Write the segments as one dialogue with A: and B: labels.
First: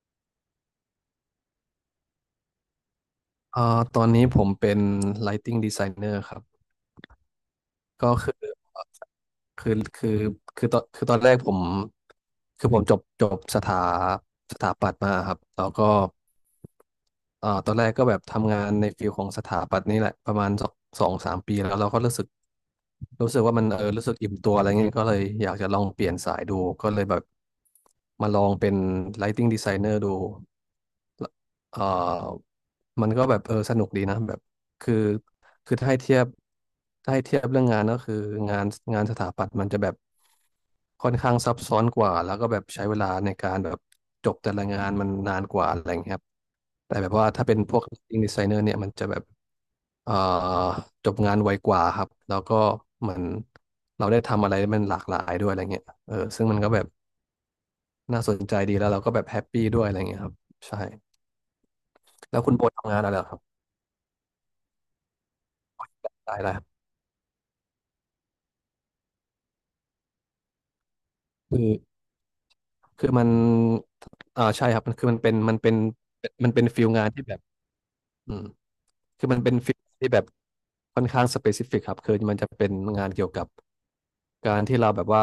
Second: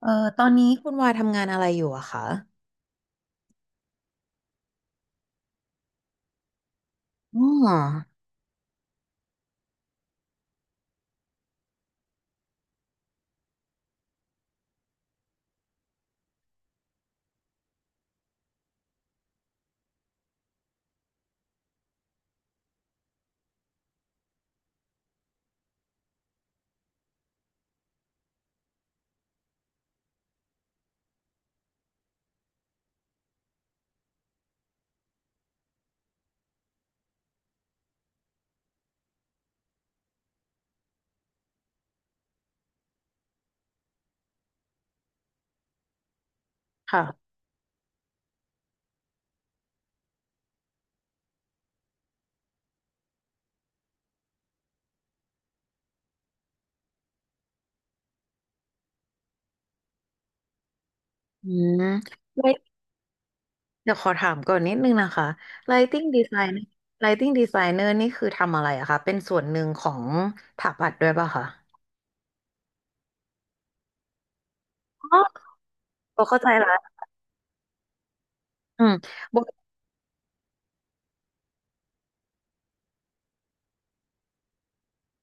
A: เออตอนนี้คุณวาทำงานอะไรอยู่อะคะ
B: เอ่อตอนนี้ผมเป็น Lighting Designer ครับ
A: อ๋
B: ก็
A: อ
B: คือคือคือตอนแรกผมจบสถาปัตย์มาครับแล้วก็ตอนแรกก็แบบทำงานในฟิลของสถาปัตย์นี่แหละประมาณสองสามปีแล้วเราก็รู้สึกว่ามันรู้สึกอิ่มตัวอะไรเงี้ยก็เลยอยากจะลองเปลี่ยนสายดูก็เลยแบบมาลองเป็น Lighting Designer ดู เอ่อมันก็แบบสนุกดีนะแบบคือคือถ้าให้เทียบเรื่องงานก็คืองานงานสถาปัตย์มันจะแบบค่อนข้างซับซ้อนกว่าแล้วก็แบบใช้เวลาในการแบบจบแต่ละงานมันนานกว่าอะไรอย่างเงี้ยครับแต่แบบว่าถ้าเป็นพวกอิงดีไซเนอร์เนี่ยมันจะแบบเอ่อจบงานไวกว่าครับแล้วก็เหมือนเราได้ทำอะไรมันหลากหลายด้วยอะไรเงี้ยซึ่งมันก็แบบน่าสนใจดีแล้วเราก็แบบแฮปปี้ด้วยอะไรเงี้ยครับใช่
A: อืม
B: แล้ว
A: ไล
B: คุณโบทำงานอะไรเหรอครับ
A: เดี๋ยวขอถามก่อนนิดนึงนะคะ Lighting
B: ได้
A: Designer
B: ได้
A: Lighting Designer นี่คือทำอะไรอะคะเป็นส่วนหนึ่งของสถาปัดด้วยป่ะคะ
B: คือคือมันอ่าใช่ครับมันคือ
A: อ๋อโบเข้าใจ
B: มันเป็น
A: ละ
B: ฟิลงานที่แบบ อืม
A: อืม
B: คือ
A: โบ
B: มันเป็นฟิลที่แบบค่อนข้างสเปซิฟิกครับคือมันจะเป็นงานเกี่ยวกับการที่เราแบบว่า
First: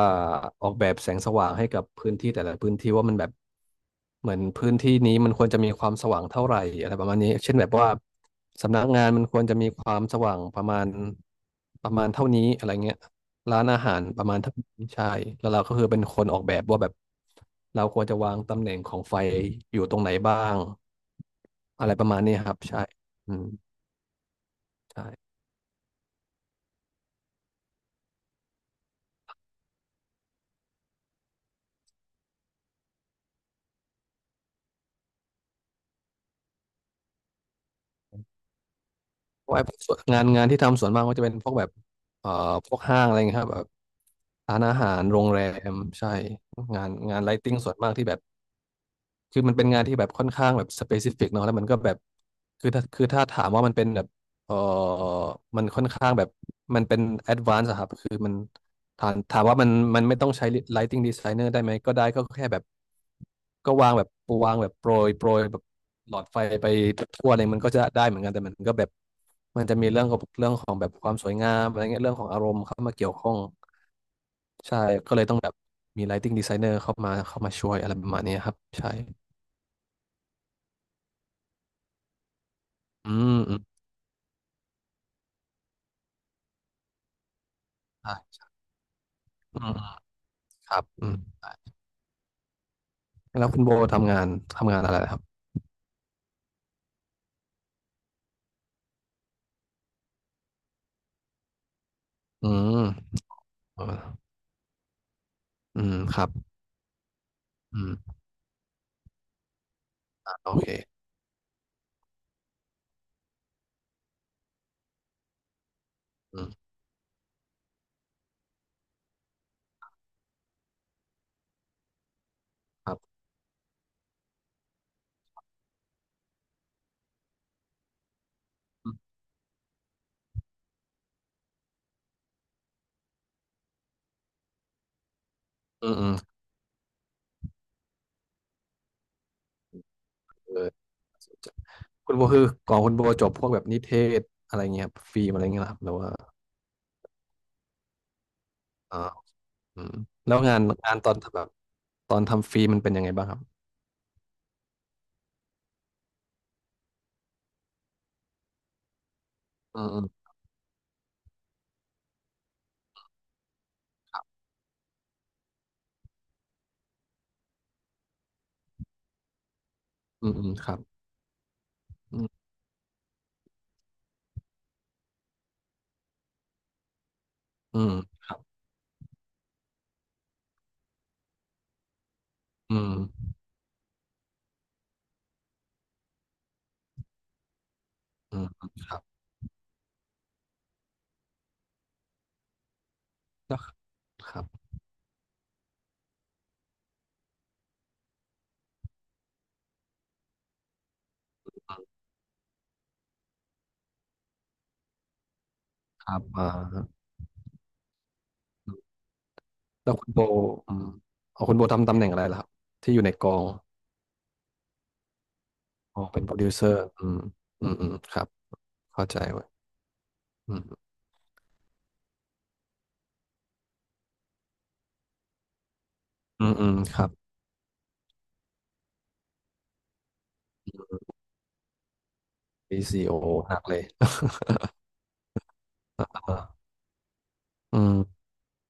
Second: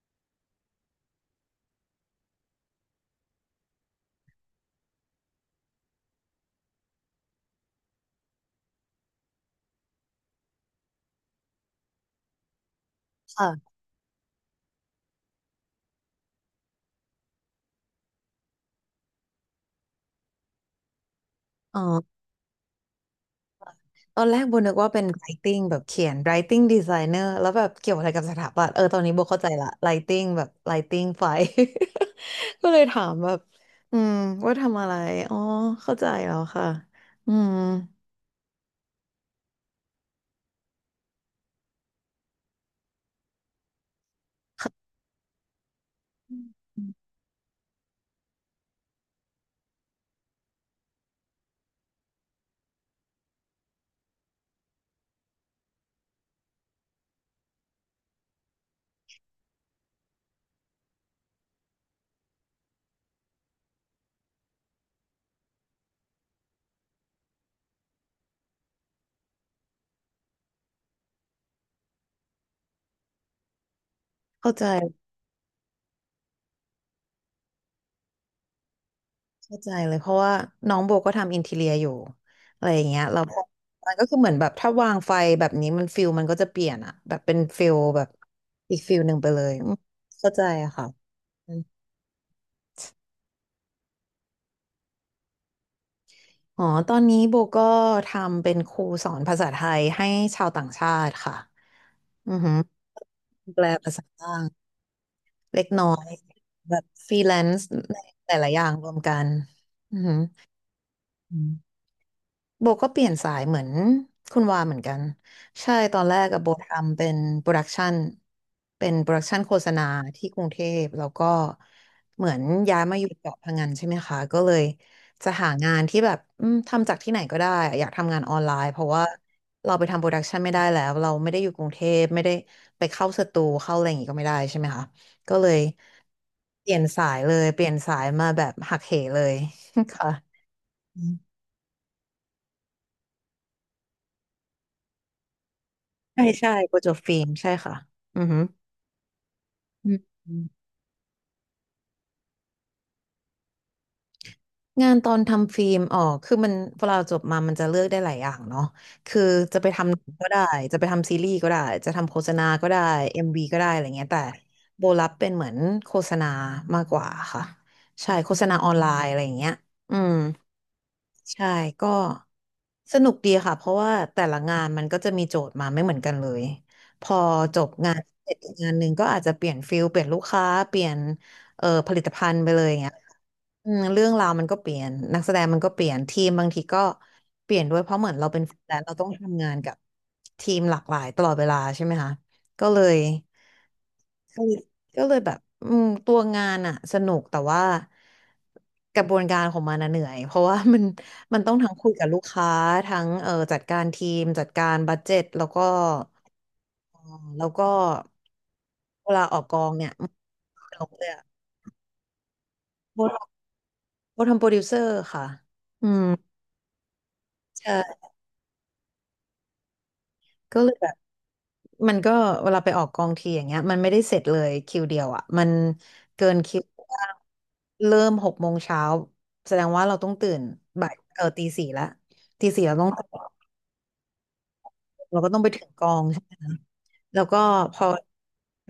B: ออกแบบแสงสว่างให้กับพื้นที่แต่ละพื้นที่ว่ามันแบบเหมือนพื้นที่นี้มันควรจะมีความสว่างเท่าไหร่อะไรประมาณนี้เช่นแบบว่าสำนักงานมันควรจะมีความสว่างประมาณเท่านี้อะไรเงี้ย
A: ค่ะ
B: ร้านอาหารประมาณเท่านี้ใช่แล้วเราก็คือเป็นคนออกแบบว่าแบบเราควรจะวางตำแหน่งของไฟอยู่ตรงไหนบ้าง
A: อ๋อ
B: อะไรประมาณนี้ครับใช่ อืม
A: ตอนแรกโบนึกว่าเป็น
B: ใช่
A: Lighting แบบเขียน Lighting Designer แล้วแบบเกี่ยวอะไรกับสถาปัตย์ตอนนี้โบเข้าใจละ Lighting แบบ Lighting ไฟ ก็เลยถามแบบอืมว่าทำอะไรอ๋อเข้าใจแล้วค่ะอืม
B: เพราะไอ้พวกส่วนงานที่ทำส่วนมากก็จะเป็นพวกแบบเอ่อพวกห้างอะไรเงี้ยครับแบบร้านอาหารโรงแรมใช่งานไลท์ติ้งส่วนมากที่แบบ คือมันเป็นงานที่แบบค่อนข้างแบบสเปซิฟิกเนาะแล้วมันก็แบบคือถ้าถามว่ามันเป็นแบบเออมันค่อนข้างแบบมันเป็นแอดวานซ์ครับคือมันถามว่ามันไม่ต้องใช้ Lighting Designer ได้ไหมก็ได้ก็แค่แบบก็วางแบบโปรยโปรยแบบหลอดไฟไปทั่วเลยมันก็จะได้เหมือนกันแต่มันก็แบบมันจะมีเรื่องของแบบความสวยงามอะไรเงี้ยเรื่องของอารมณ์เข้ามาเกี่ยวข้อง
A: เข้าใจ
B: ใช่ก็เลยต้องแบบมี lighting designer เข้ามาช่วยอะไรประมาณเนี้ครับใช่
A: เข้าใจเลยเพราะว่าน้องโบก็ทำอินทีเรียอยู่อะไรอย่างเงี้ย
B: อื
A: เราก็
B: มอืม
A: มันก็คือเหมือนแบบถ้าวางไฟแบบนี้มันฟิลมันก็จะเปลี่ยนอะแบบเป็นฟิลแบบ
B: ใช่ะ
A: อีกฟิลหนึ่งไปเลย
B: อื
A: อื
B: ม
A: ม
B: อืม
A: เข้าใจ
B: ค
A: อะ
B: รับ
A: ค่ะ
B: อืม
A: อม
B: แล้วคุณโบทำงานอะไรครับ
A: อ๋อตอนนี้โบก็ทำเป็นครูสอนภาษาไทยให้ชาวต่างชาติค่ะอือ
B: อื
A: หือ
B: ม
A: แปล
B: ออ
A: ภา
B: อ
A: ษาบ้างเล็ก
B: อื
A: น้อ
B: ม
A: ย
B: ครับ
A: แบบฟรีแลนซ์
B: อืม
A: หลายๆอย่างรวมกันอือหื
B: อ่ะโอเค
A: อ โบก็เปลี่ยนสายเหมือนคุณวาเหมือนกันใช่ตอนแรกกั
B: อื
A: บโบ
B: ม
A: ทำเป็นโปรดักชันเป็นโปรดักชันโฆษณาที่กรุงเทพแล้วก็เหมือนย้าย
B: ครั
A: มาอยู่
B: บ
A: เกาะพะงันใช่ไหมคะก็เลยจะหางานที่แบบอืมทำจากที่ไหนก็ได้อยากทำงานออนไลน์เพราะ
B: อื
A: ว่าเราไปทำโปรดักชันไม่ได้แล้วเราไม่ได้อยู่กรุงเทพไม่ได้ไปเข้าสตูเข้าอะไรอย่างงี้ก็ไม่ได้ใช่ไหมคะก็เลย
B: มอืม
A: เปลี่ยนสายเลยเปลี่ยนสายมาแบบหักเหเลย ค่ะ
B: เออคุณโบคือก่อนคุณโบจบพวกแบบนิเทศอะไรเงี้ยครัฟิล์มอะไรเงี้ยเหรอครับหรือว่า
A: ใช่ใช่โปรเจกต์ฟิล์มใช่ค่ะอือหือ
B: อ่าอื
A: อื
B: มแล้ว
A: ม
B: งานตอนแบบตอนทำฟิล์มมันเป็นยังไงบ้างครับ
A: งานตอนทำฟิล์มอ๋อคือมันเวลาจบมามันจะเลือกได้หลายอย่างเนาะคือจะไป
B: อืม
A: ทำหนั
B: อืม
A: งก็ได้จะไปทำซีรีส์ก็ได้จะทำโฆษณาก็ได้เอ็มวีก็ได้อะไรเงี้ยแต่โบรับเป็นเหมือนโฆษณามากกว่าค่ะใช่โฆษณาออนไลน์อะไรอย่างเงี้ยอืม
B: อืมอืมครับ
A: ใช่ก็
B: อืม
A: สนุกดีค่ะเพราะว่าแต่ละงานมันก็จะมีโจทย์มาไม่เหมือนกันเลยพอจบ
B: อื
A: งา
B: ม
A: นเสร็จอีกงานหนึ่งก็อาจจะเปลี่ยนฟิลเปลี่ยนลูกค้าเปลี่ยน ผลิตภัณฑ์ไปเลยอ
B: อื
A: ย่างเงี้
B: ม
A: ยอืมเรื่องราวมันก็เปลี่ยนนักแสดงมันก็เปลี่ยนทีมบางทีก็เปลี่ยนด้วยเพราะเหมือนเรา
B: อื
A: เป็น
B: ม
A: ฟรีแลนซ์
B: ค
A: เรา
B: รับ
A: ต้องทำงานกับทีมหลากหลายตลอดเวลาใช่ไหมคะก็เลย
B: แล้วครับ
A: ก็เลยก็เลยแบบอืมตัวงานอะสนุกแต่ว่ากระบวนการของมันอะเหนื่อยเพราะว่ามัน มันต้องทั้งคุยกับลูกค้าทั้งจัดการทีมจัดการบัดเจ็ตแล้วก็
B: ครับอ่า
A: เออแล้วก็เวลาออกกองเนี่
B: แล้
A: ย
B: วคุณโบอื
A: ล
B: ม
A: งเลยอะ
B: เอาคุณโบทำตำแหน่งอะไรล่ะครับที่อยู่ในกอง
A: โบทำโปรดิวเซอร์ค่ะอื
B: อ๋อ
A: ม
B: เป็นโปรดิวเซอร์อืมอืมอืม
A: ใช่
B: ครับเข้าใจเว้ยอื
A: ก็เลยแบ
B: ม
A: บมันก็เวลาไปออกกองทีอย่างเงี้ยมันไม่ได้เสร็จเลยคิวเดียวอ่ะมันเกิน
B: อืม
A: คิว
B: อืมครั
A: ว่า
B: บ
A: เริ่ม6 โมงเช้าแสดงว่าเราต้องตื่นบ่ายตีสี่ละตีสี่เรา
B: ดี
A: ต้อง
B: ซี
A: ตื่
B: โอ
A: น
B: หนักเลย
A: เราก็ต้องไปถึงกอง ใช่
B: อ่า
A: ไหมคะแล้วก็พ
B: อื
A: อ
B: ม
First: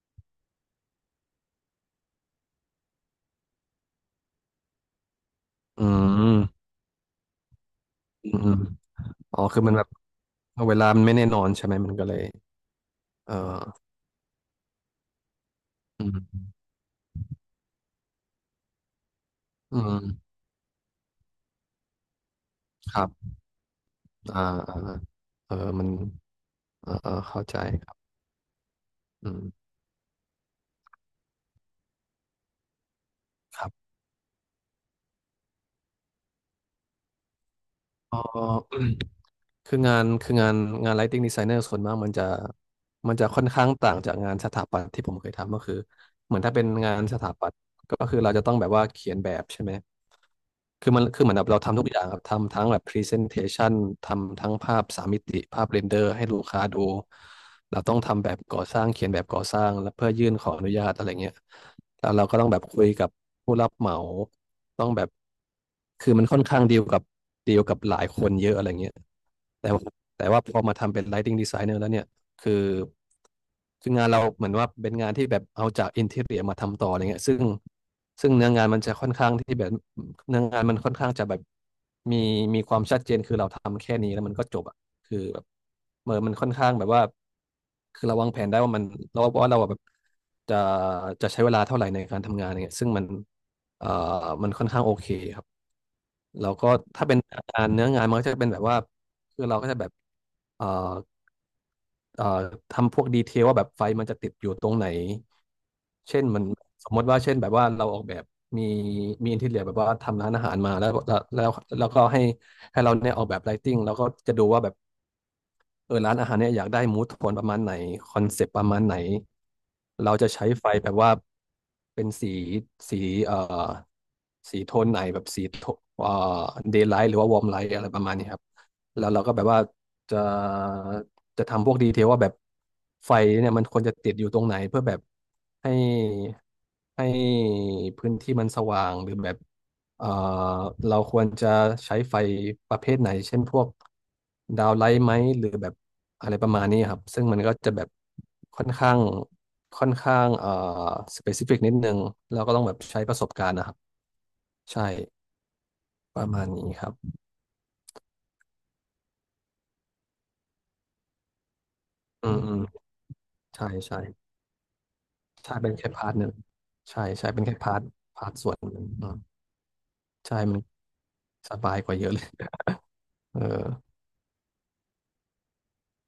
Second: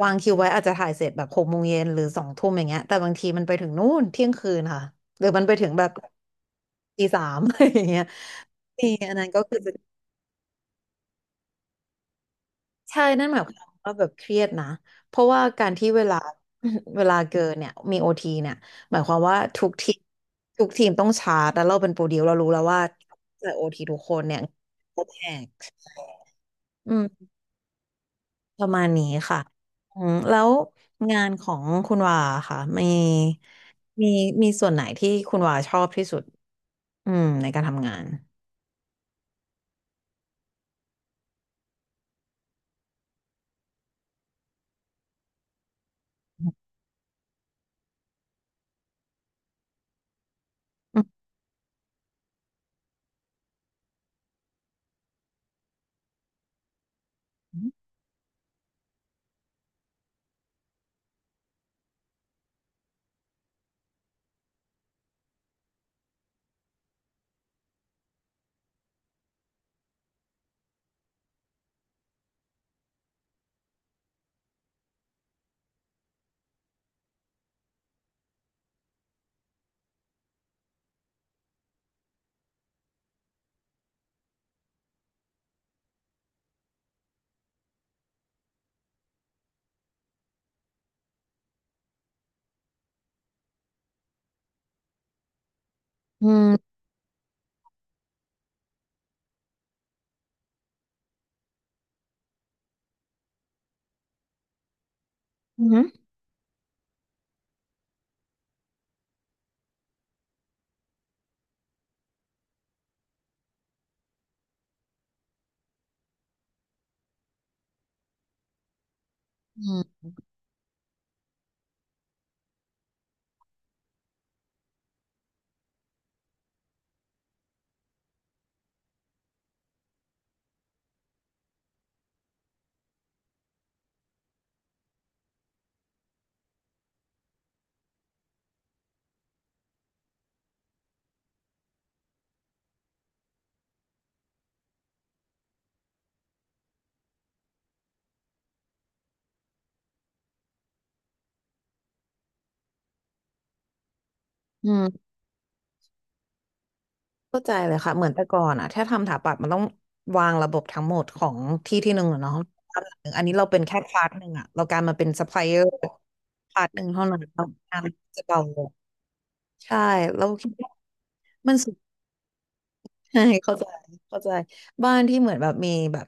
A: วางคิวไว้อาจจะถ่ายเสร็จแบบ6 โมงเย็นหรือ2 ทุ่มอย่างเงี้ยแต่บางทีมันไปถึงนู่นเที่ยงคืนค่ะหรือมันไปถึง
B: อื
A: แบบ
B: มอืม
A: ตี 3 อะไรอย่างเงี้ย
B: อืม
A: นี่อันนั้น
B: อ๋
A: ก็
B: อ
A: คือ
B: คือมันแบบเวลามันไม่แน่นอนใช่ไหมมันก็เลย
A: ใช่นั่น
B: เอ
A: หมายความ
B: อ
A: ว่าแบบเครียดนะเพราะว่าการที่เว
B: อื
A: ลา
B: ม
A: เวลาเกินเนี่ยมีโอทีเนี่ยหมายความว่าทุก
B: อื
A: ทีม
B: ม
A: ทุกทีมต้องชาร์จแล้วเราเป็นโปรดิวเรารู้แล้วว่า
B: ครับ
A: จ่ายโอทีทุกคนเนี่ย
B: อ่าอ่า
A: จะแต
B: เออ
A: ก
B: มันเอ
A: อื
B: อ
A: ม
B: เออเข้าใจครับ
A: ประมาณนี้
B: อื
A: ค่ะ
B: ม
A: อืมแล้วงานของคุณวาค่ะมี
B: ครับ
A: มีมีส่วนไหนที่คุณวาชอบที่สุดอืมในการทำงาน
B: อ๋อ คืองานคืองานงาน lighting designer ส่วนมากมันจะค่อนข้างต่างจากงานสถาปัตย์ที่ผมเคยทำก็คือเหมือนถ้าเป็นงานสถาปัตย์ก็คือเราจะต้องแบบว่าเขียนแบบใช่ไหม คือเหมือนแบบเราทำทุกอย่างครับทำทั้งแบบ Presentation ทำทั้งภาพสามมิติภาพเรนเดอร์ให้ลูกค้าดูเราต้องทำแบบก่อสร้างเขียนแบบก่อสร้างแล้วเพื่อยื่นขออนุญาตอะไรเงี้ยแล้วเราก็ต้องแบบคุยกับผู้รับเหมาต้องแบบคือมันค่อนข้างดีลกับหลายคนเยอะอะไรเงี้ยแต่ว่าแต่ว่าพอมาทำเป็น Lighting Designer แล้วเนี่ย คือคืองานเราเหมือนว่าเป็นงานที่แบบเอาจากอินทีเรียมาทำต่ออะไรเงี้ยซึ่งเนื้องานมันจะค่อนข้างที่แบบเนื้องานมันค่อนข้างจะแบบมีมีความชัดเจนคือเราทำแค่นี้แล้วมันก็จบอ่ะคือแบบเมื่อมันค่อนข้างแบบว่าคือเราวางแผนได้ว่ามันเราว่าเราอะแบบจะจะใช้เวลาเท่าไหร่ในการทำงานอะไรเงี้ยซึ่งมันเอ่อมันค่อนข้างโอเคครับ
A: อื
B: แล้วก็
A: ม
B: ถ้าเป็นงานเนื้องานมันก็จะเป็นแบบว่าคือเราก็จะแบบเอ่อ เอ่อทำพวกดีเทลว่าแบบไฟมันจะติดอยู่ตรงไหน
A: อืม
B: เช่นมันสมมติว่าเช่นแบบว่าเราออกแบบมีมีอินทีเรียแบบว่าทำร้านอาหารมาแล้วแล้วก็ให้เราเนี่ยออกแบบไลติ้งแล้วก็จะดูว่าแบบ เออร้านอาหารเนี่ยอยากได้มูดโทนประมาณไหนคอนเซปต์ประมาณไหน
A: อืม
B: เราจะใช้ไฟแบบว่าเป็นสีเอ่อสีโทนไหนแบบสีโทเอ่อเดย์ไลท์หรือว่าวอร์มไลท์อะไรประมาณนี้ครับแล้วเราก็แบบว่าจะจะทำพวกดีเทลว่าแบบไฟเนี่ยมันควรจะติดอยู่ตรงไหนเพื่อแบบให้ให้พื้นที่มันสว่างหรือแบบ เอ่อเราควรจะใช้ไฟประเภทไหน เช่นพวกดาวไลท์ไหมหรือแบบอะไรประมาณนี้ครับ ซึ่งมันก็จะแบบค่อนข้างค่อนข้างสเปซิฟิกนิดนึงเราก็ต้องแบบใช้ประสบการณ์นะครับ
A: อื
B: ใช่
A: ม
B: ประมาณนี้ครับ
A: เข้าใจเลยค่ะเหมือนแต่ก่อนอะถ้าทำสถาปัตย์มันต้องวางระบบทั้งหมดของที่ที่หนึ่งอะ
B: อื
A: เนาะ
B: มอืม
A: บ้านหลังหนึ่งอันนี้เราเป็น
B: ใช่
A: แค่
B: ใช่
A: พาร์ทหนึ่งอะเราการมาเป็นซัพพลายเอ
B: ใช่
A: อ
B: เป็
A: ร์
B: นแค่พาร์ทหนึ่ง
A: พาร์ทหนึ่ง
B: ใช่
A: เท่านั้น
B: ใช่
A: แล้
B: เป็นแค่พา
A: งา
B: ร์ท
A: นจะ
B: พาร์ท
A: เบา
B: ส่ว
A: ล
B: น
A: ง
B: หนึ่งอืม
A: ใช่เรา
B: ใช่
A: คิด
B: มัน
A: ว่า
B: ส
A: มันสุ
B: บา
A: ด
B: ยกว่าเยอะเลย
A: ใช่เข้าใจ
B: เออ
A: เข้าใจบ้านที่เหมือนแบบมีแบบ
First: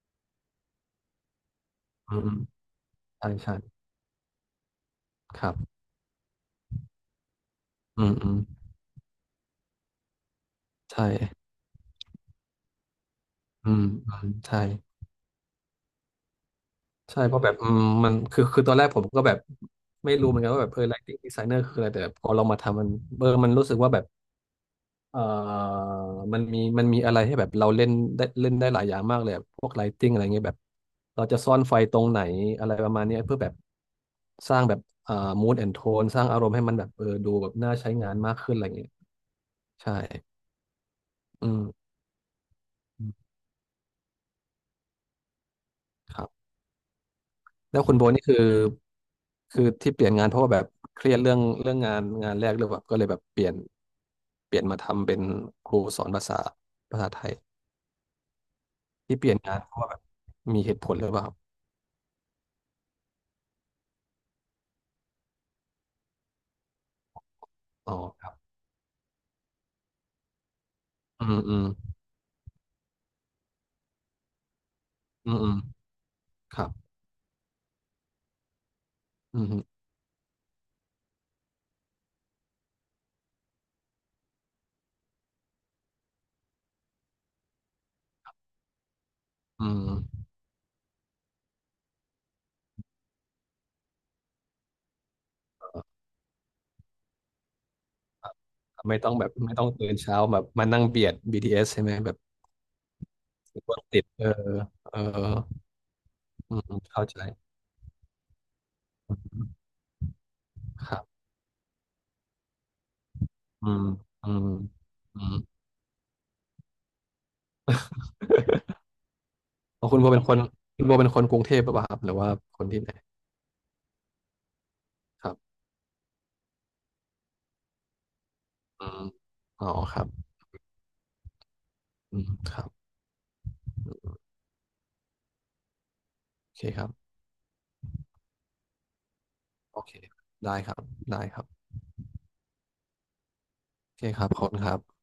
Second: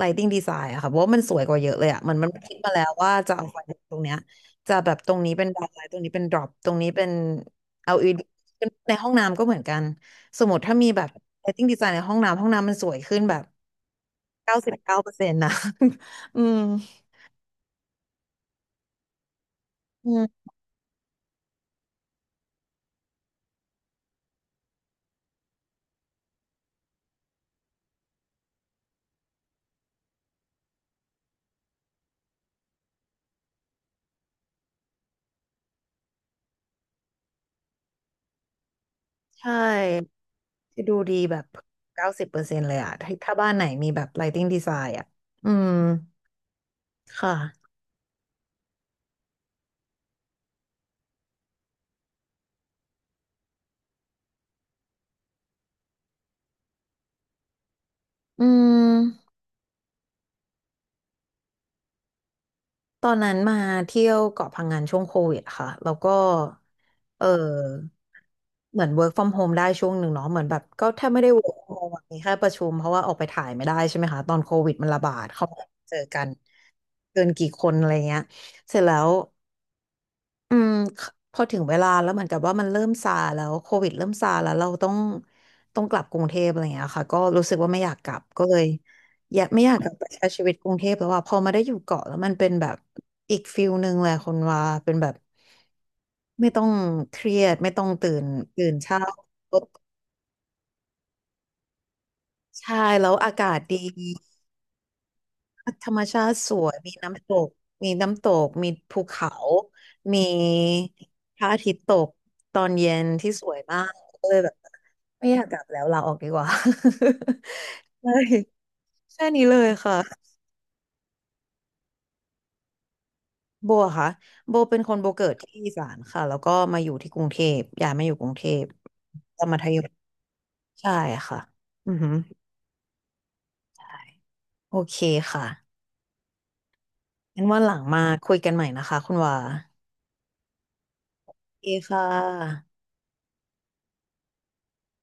A: lighting design อะค่ะเพราะว่ามันสวยกว่าเยอะเลยอะมั
B: อื
A: น
B: ม
A: มัน
B: อืม
A: คิดมาแล้วว่า
B: ใช่
A: จะเอา
B: ใช่
A: ไฟตรงเนี้ยจะแบบตรงนี้
B: ค
A: เป็น
B: รับ
A: dark light ตรงนี้เป็น drop ตรงนี้เป็น
B: อืม
A: LED
B: อืม
A: ในห้องน้ำก็เหมือนกันสมมติถ้ามีแบ
B: ใช่
A: บ lighting design ในห้องน้ำห้องน้ำมันสวยขึ้นแบบ
B: อืมอืม
A: เก้า
B: ใช่
A: สิบเก้าเปอร์เซ็นต์นะ อืม
B: ใช่เพราะแบบอืมมันคือคือตอนแรกผมก็แบบ
A: อื
B: ไม่รู้เหมือน
A: ม
B: กันว่าแบบเออ lighting designer คืออะไรแต่พอเรามาทำมันเออมันรู้สึกว่าแบบเออมันมีอะไรให้แบบเราเล่นได้เล่นได้หลายอย่างมากเลยอะพวก lighting อะไรเงี้ยแบบเราจะซ่อนไฟตรงไหนอะไรประมาณเนี้ยเพื่อแบบสร้างแบบmood and tone สร้างอารมณ์ให้มันแบบเออดูแบบน่าใช้งานมากขึ้นอะไรเงี้ย
A: ใช
B: ใช่
A: ่จะดูดีแบบ
B: อืม
A: 90%เลยอะถ้าถ้าบ้านไหนมีแบบ lighting design อะอืม
B: ครับ
A: ค่ะ
B: แล้วคุณโบนี่คือคือที่เปลี่ยนงานเพราะว่าแบบเครียดเรื่องเรื่องงานงานแรกหรือแบบก็เลยแบบเปลี่ยนมาทำเป็นครูสอนภาษาภาษาไทย
A: อื
B: ที่เป
A: ม
B: ลี่ยนงานเพราะว่าแบบมีเหตุผลหรือเปล่าครับ
A: ตอนนั้นมาเที่ยวเกาะพังงานช่วงโควิดค่ะแล้วก็เออ
B: อ๋อครับ
A: เหมือน work from home ได้ช่วงหนึ่งเนาะเหมือนแบบก็แทบไม่
B: อื
A: ได้
B: มอื
A: work
B: ม
A: from home อะมีแค่ประชุมเพราะว่าออกไปถ่ายไม่ได้ใช่ไหมคะตอนโควิดมันระบาด
B: อืม
A: เขา
B: อืม
A: ไม่เจอกัน
B: ครับ
A: เกินกี่คนอะไรเงี้ยเสร็จแล้ว
B: อืม
A: อืมคพอถึงเวลาแล้วเหมือนกับว่ามันเริ่มซาแล้วโควิดเริ่มซาแล้วเราต้องกลับกรุงเทพอะไรอย่างเงี้ยค่ะก็รู้สึกว่าไม่อยากกลับก็เลยอยากไม่
B: อื
A: อยากกลับไปใช้
B: ม
A: ชีวิตกรุงเทพแล้วว่าพอมาได้อยู่เกาะแล้วมันเป็นแบบอีกฟิลหนึ่งเลยคนว่าเป็นแบบ
B: เอ่อ
A: ไม่ต้องเครียดไม่ต้องตื่นตื่น
B: ไม่
A: เช้า
B: ต้องแบบไม่ต้องตื่นเช้าแบบมานั่งเบียด BTS ใช่ไหมแบบ
A: ใช่แล้วอากาศ
B: ร
A: ดี
B: ถติดเออเออ
A: ธรรมชาติส
B: อืม
A: วย
B: อืม
A: มี
B: เข้าใจ
A: น้ำตกมีน้ำตกมีภู
B: อื
A: เขา
B: ม
A: มี
B: ครับ
A: พระอาทิตย์ตกตอนเย็นที่สวย
B: อื
A: มา
B: ม
A: กก็
B: อื
A: เลย
B: ม
A: แบบ
B: อื
A: ไม่
B: ม
A: อยากกลับแล้วลาออกดีกว่า ใช่แค่นี้เลย
B: อ๋อ
A: ค่ะ
B: คุณโบเป็นคนคุณโบเป็นคนกรุงเทพหรือเปล่าครับหรือว่าคนที่ไหน
A: โบอะค่ะโบเป็นคนโบเกิ
B: ครั
A: ดที่
B: บ
A: อีสานค่ะแล้วก็มาอยู่ที่กรุงเทพย้ายมาอยู่กรุงเทพ
B: อืม
A: ตอนมัธ
B: อ๋อ
A: ยม
B: ครับ
A: ใช่ค่ะอือหือ
B: อืมครับ
A: ใช่โอเคค่ะ
B: โอเคครับ
A: งั้นวันหลังมาคุยกันใหม่นะคะคุณวา
B: โอเคได้ครับได้
A: โอ
B: ครับ
A: เคค่ะ
B: โอเคครับขอบคุณครับ